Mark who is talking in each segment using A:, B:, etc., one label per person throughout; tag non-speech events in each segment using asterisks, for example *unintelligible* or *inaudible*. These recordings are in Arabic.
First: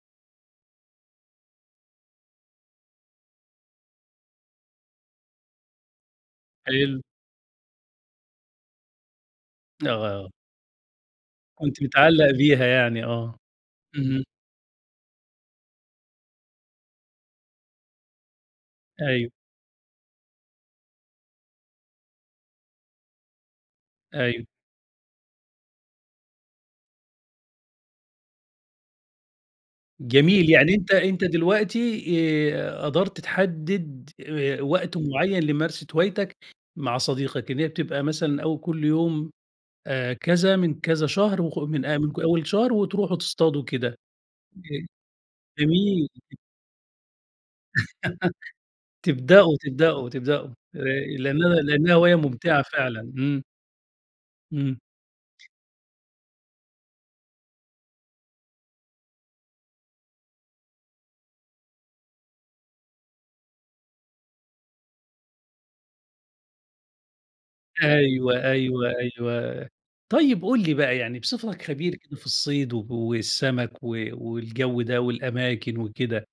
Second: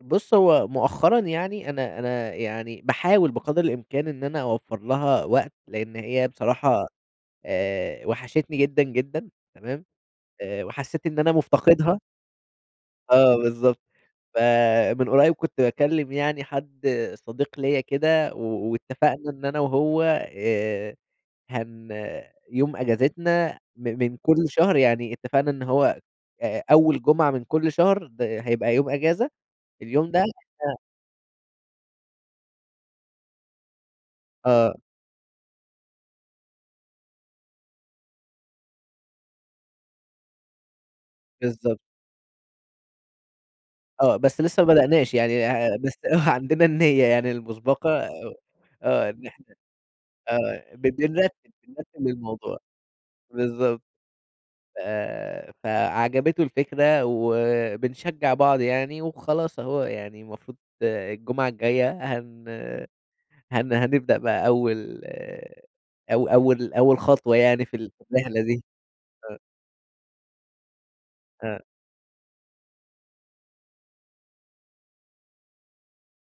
A: بُص هو مؤخرا يعني أنا أنا يعني، باحاول بقدر الإمكان إن أنا أوفّر لها وقت، لإن هي بصراحة،
B: حلو.
A: آآ وحشتني جدًا، جدًا، تمام؟
B: آه.
A: آآ وحسّيت إن أنا
B: كنت
A: مُفتقدها
B: متعلّق بيها يعني آه،
A: آه، بالضبط
B: اهم.
A: فمن قريّب كنت باكلّم يعني حد صديق ليّا كده، و واتفقنا
B: أيوه.
A: إن أنا وهو آآ هن يوم إجازتنا من من كلّ
B: أيوه.
A: شهر، يعني اتفقنا إن هو آآ أول جمعة من كلّ شهر، د هيبقى يوم إجازة، اليوم ده إحنا
B: جميل يعني أنت أنت دلوقتي، آآ قدرت تحدّد آآ
A: آه.
B: وقت معين لممارسة هوايتك مع صديقك، إن هي بتبقى مثلًا أو كلّ يوم، آآ كذا من كذا شهر وخ
A: بالضبط.
B: من من أول شهر وتروحوا تصطادوا كده،
A: آه بس لسّه
B: ج
A: ما بدأناش، يعني آآ، بس
B: جميل.
A: آه
B: *unintelligible*
A: عندنا النيّة يعني المُسبقة
B: *laughs*
A: آه، إن إحنا
B: تبدأوا، تبدأوا، تبدأوا،
A: آه بن
B: آآ
A: بنرتّب
B: لأنها لأنها
A: بنرتّب
B: هواية
A: للموضوع،
B: مُمتعة فعلًا إمم.
A: بالضبط،
B: إمم.
A: آآ فعجبته الفكرة، وبنشجّع بعض يعني، وخلاص أهو يعني المفروض الجمعة الجاية هن هن هنبدأ بقى أول أو أول أول خطوة يعني في ال في الرحلة
B: أيوه،
A: دي.
B: أيوه،
A: آه.
B: أيوه، طيب قُل لي بقى يعني
A: آه.
B: بصفتك خبير كده في الصيد والسَمَك و والجو ده والأماكن وكده،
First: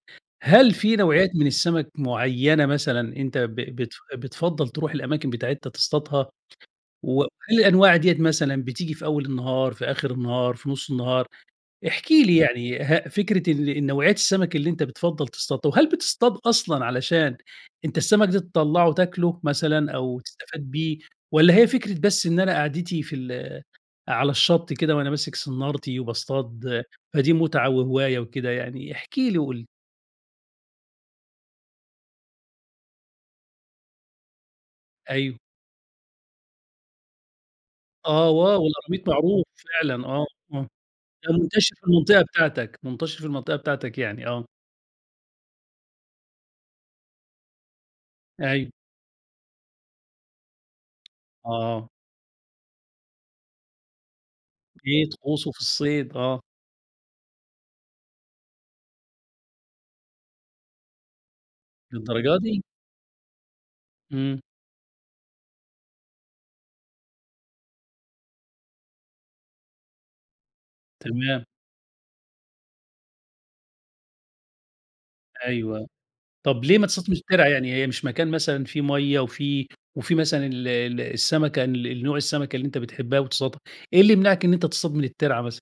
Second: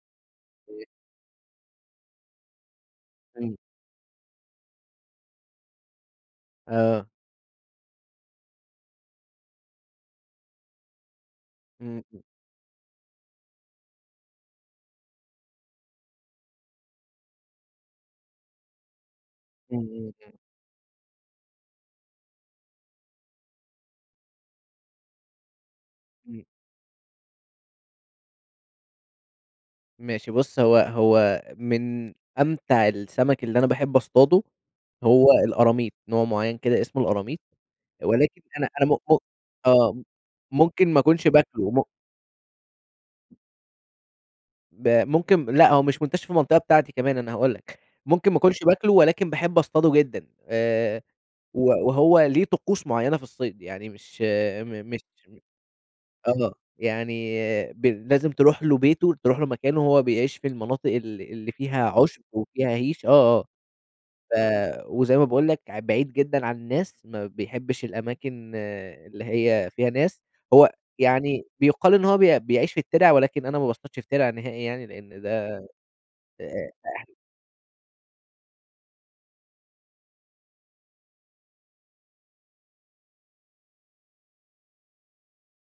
B: هل
A: *unintelligible*
B: في نوعيات من السَمَك معيّنة مثلًا أنت ب
A: إمم.
B: بتف بتفضّل تروح الأماكن بتاعتها تصطادها؟
A: آه.
B: وهل الأنواع ديّة مثلًا بتيجي في أول النهار، في آخر النهار في نُص النهار؟
A: إمم،
B: احكِ
A: امم.
B: لي يعني ه فكرة ال النوعيات السَمَك اللي أنت بتفضّل تصطادها، وهل بتصطاد أصلًا علشان أنت السَمَك دي تطلّعه تاكله
A: إمم،
B: مثلًا
A: إمم،
B: أو
A: إمم.
B: تستفاد بيه، والّا هي فكرة بس إن أنا قعدتي في ال على الشط كده، وأنا ماسك صنارتي
A: إمم.
B: وباصطاد، فدي متعة وهواية وكده يعني؟ احكِ لي وقُل لي.
A: ماشي بُص هو هو من أمتع السَمَك اللي أنا باحب اصطاده، هو
B: أيوه.
A: القراميط، نوع معيّن كده اسمه القراميط،
B: آه
A: ولكن
B: wow
A: أنا أنا م
B: القراميط
A: م
B: معروف
A: آه،
B: فعلًا آه، آه،
A: ممكن ما أكُونش
B: ده
A: باكله،
B: مُنتشر
A: م
B: في المنطقة بتاعتك، منتشر في المنطقة بتاعتك يعني آه.
A: ب ممكن لأ هو مش منتشر في المنطقة بتاعتي كمان أنا هاقول لك، ممكن ما أكونش
B: أيوه.
A: باكله ولكن باحب اصطاده جدًا، آآ و
B: آه.
A: وهو ليه طقوس معيّنة في الصيد، يعني مش م مش
B: إيه طقوسه في الصيد آه؟
A: آه، يعني ب لازم تروح له بيته، تروح له مكانه هو بيعيش في المناطق اللي اللي فيها عُشب،
B: للدرجة دي؟
A: وفيها هِيش، آه، آه، ف
B: إمم.
A: وزي ما باقول لك ع بعيد جدًا عن الناس، ما بيحبش الأماكن اللي هي فيها ناس، هو يعني
B: تمام.
A: بيُقال إن هو بي بيعيش في التِرَع، ولكن أنا ما باصطادش في تِرَع نهائي يعني، لإن ده
B: أيوه، طب
A: آآ
B: ليه ما تصطادش من
A: اح
B: الترعة يعني هي مش مكان مثلًا فيه مَيَّه وفي وفي مثلًا ال ال السَمَكة ال نوع السَمَكة اللي أنت بتحبها وتصطادها؟ إيه اللي يمنعك إن أنت تصطاد من الترعة مثلًا؟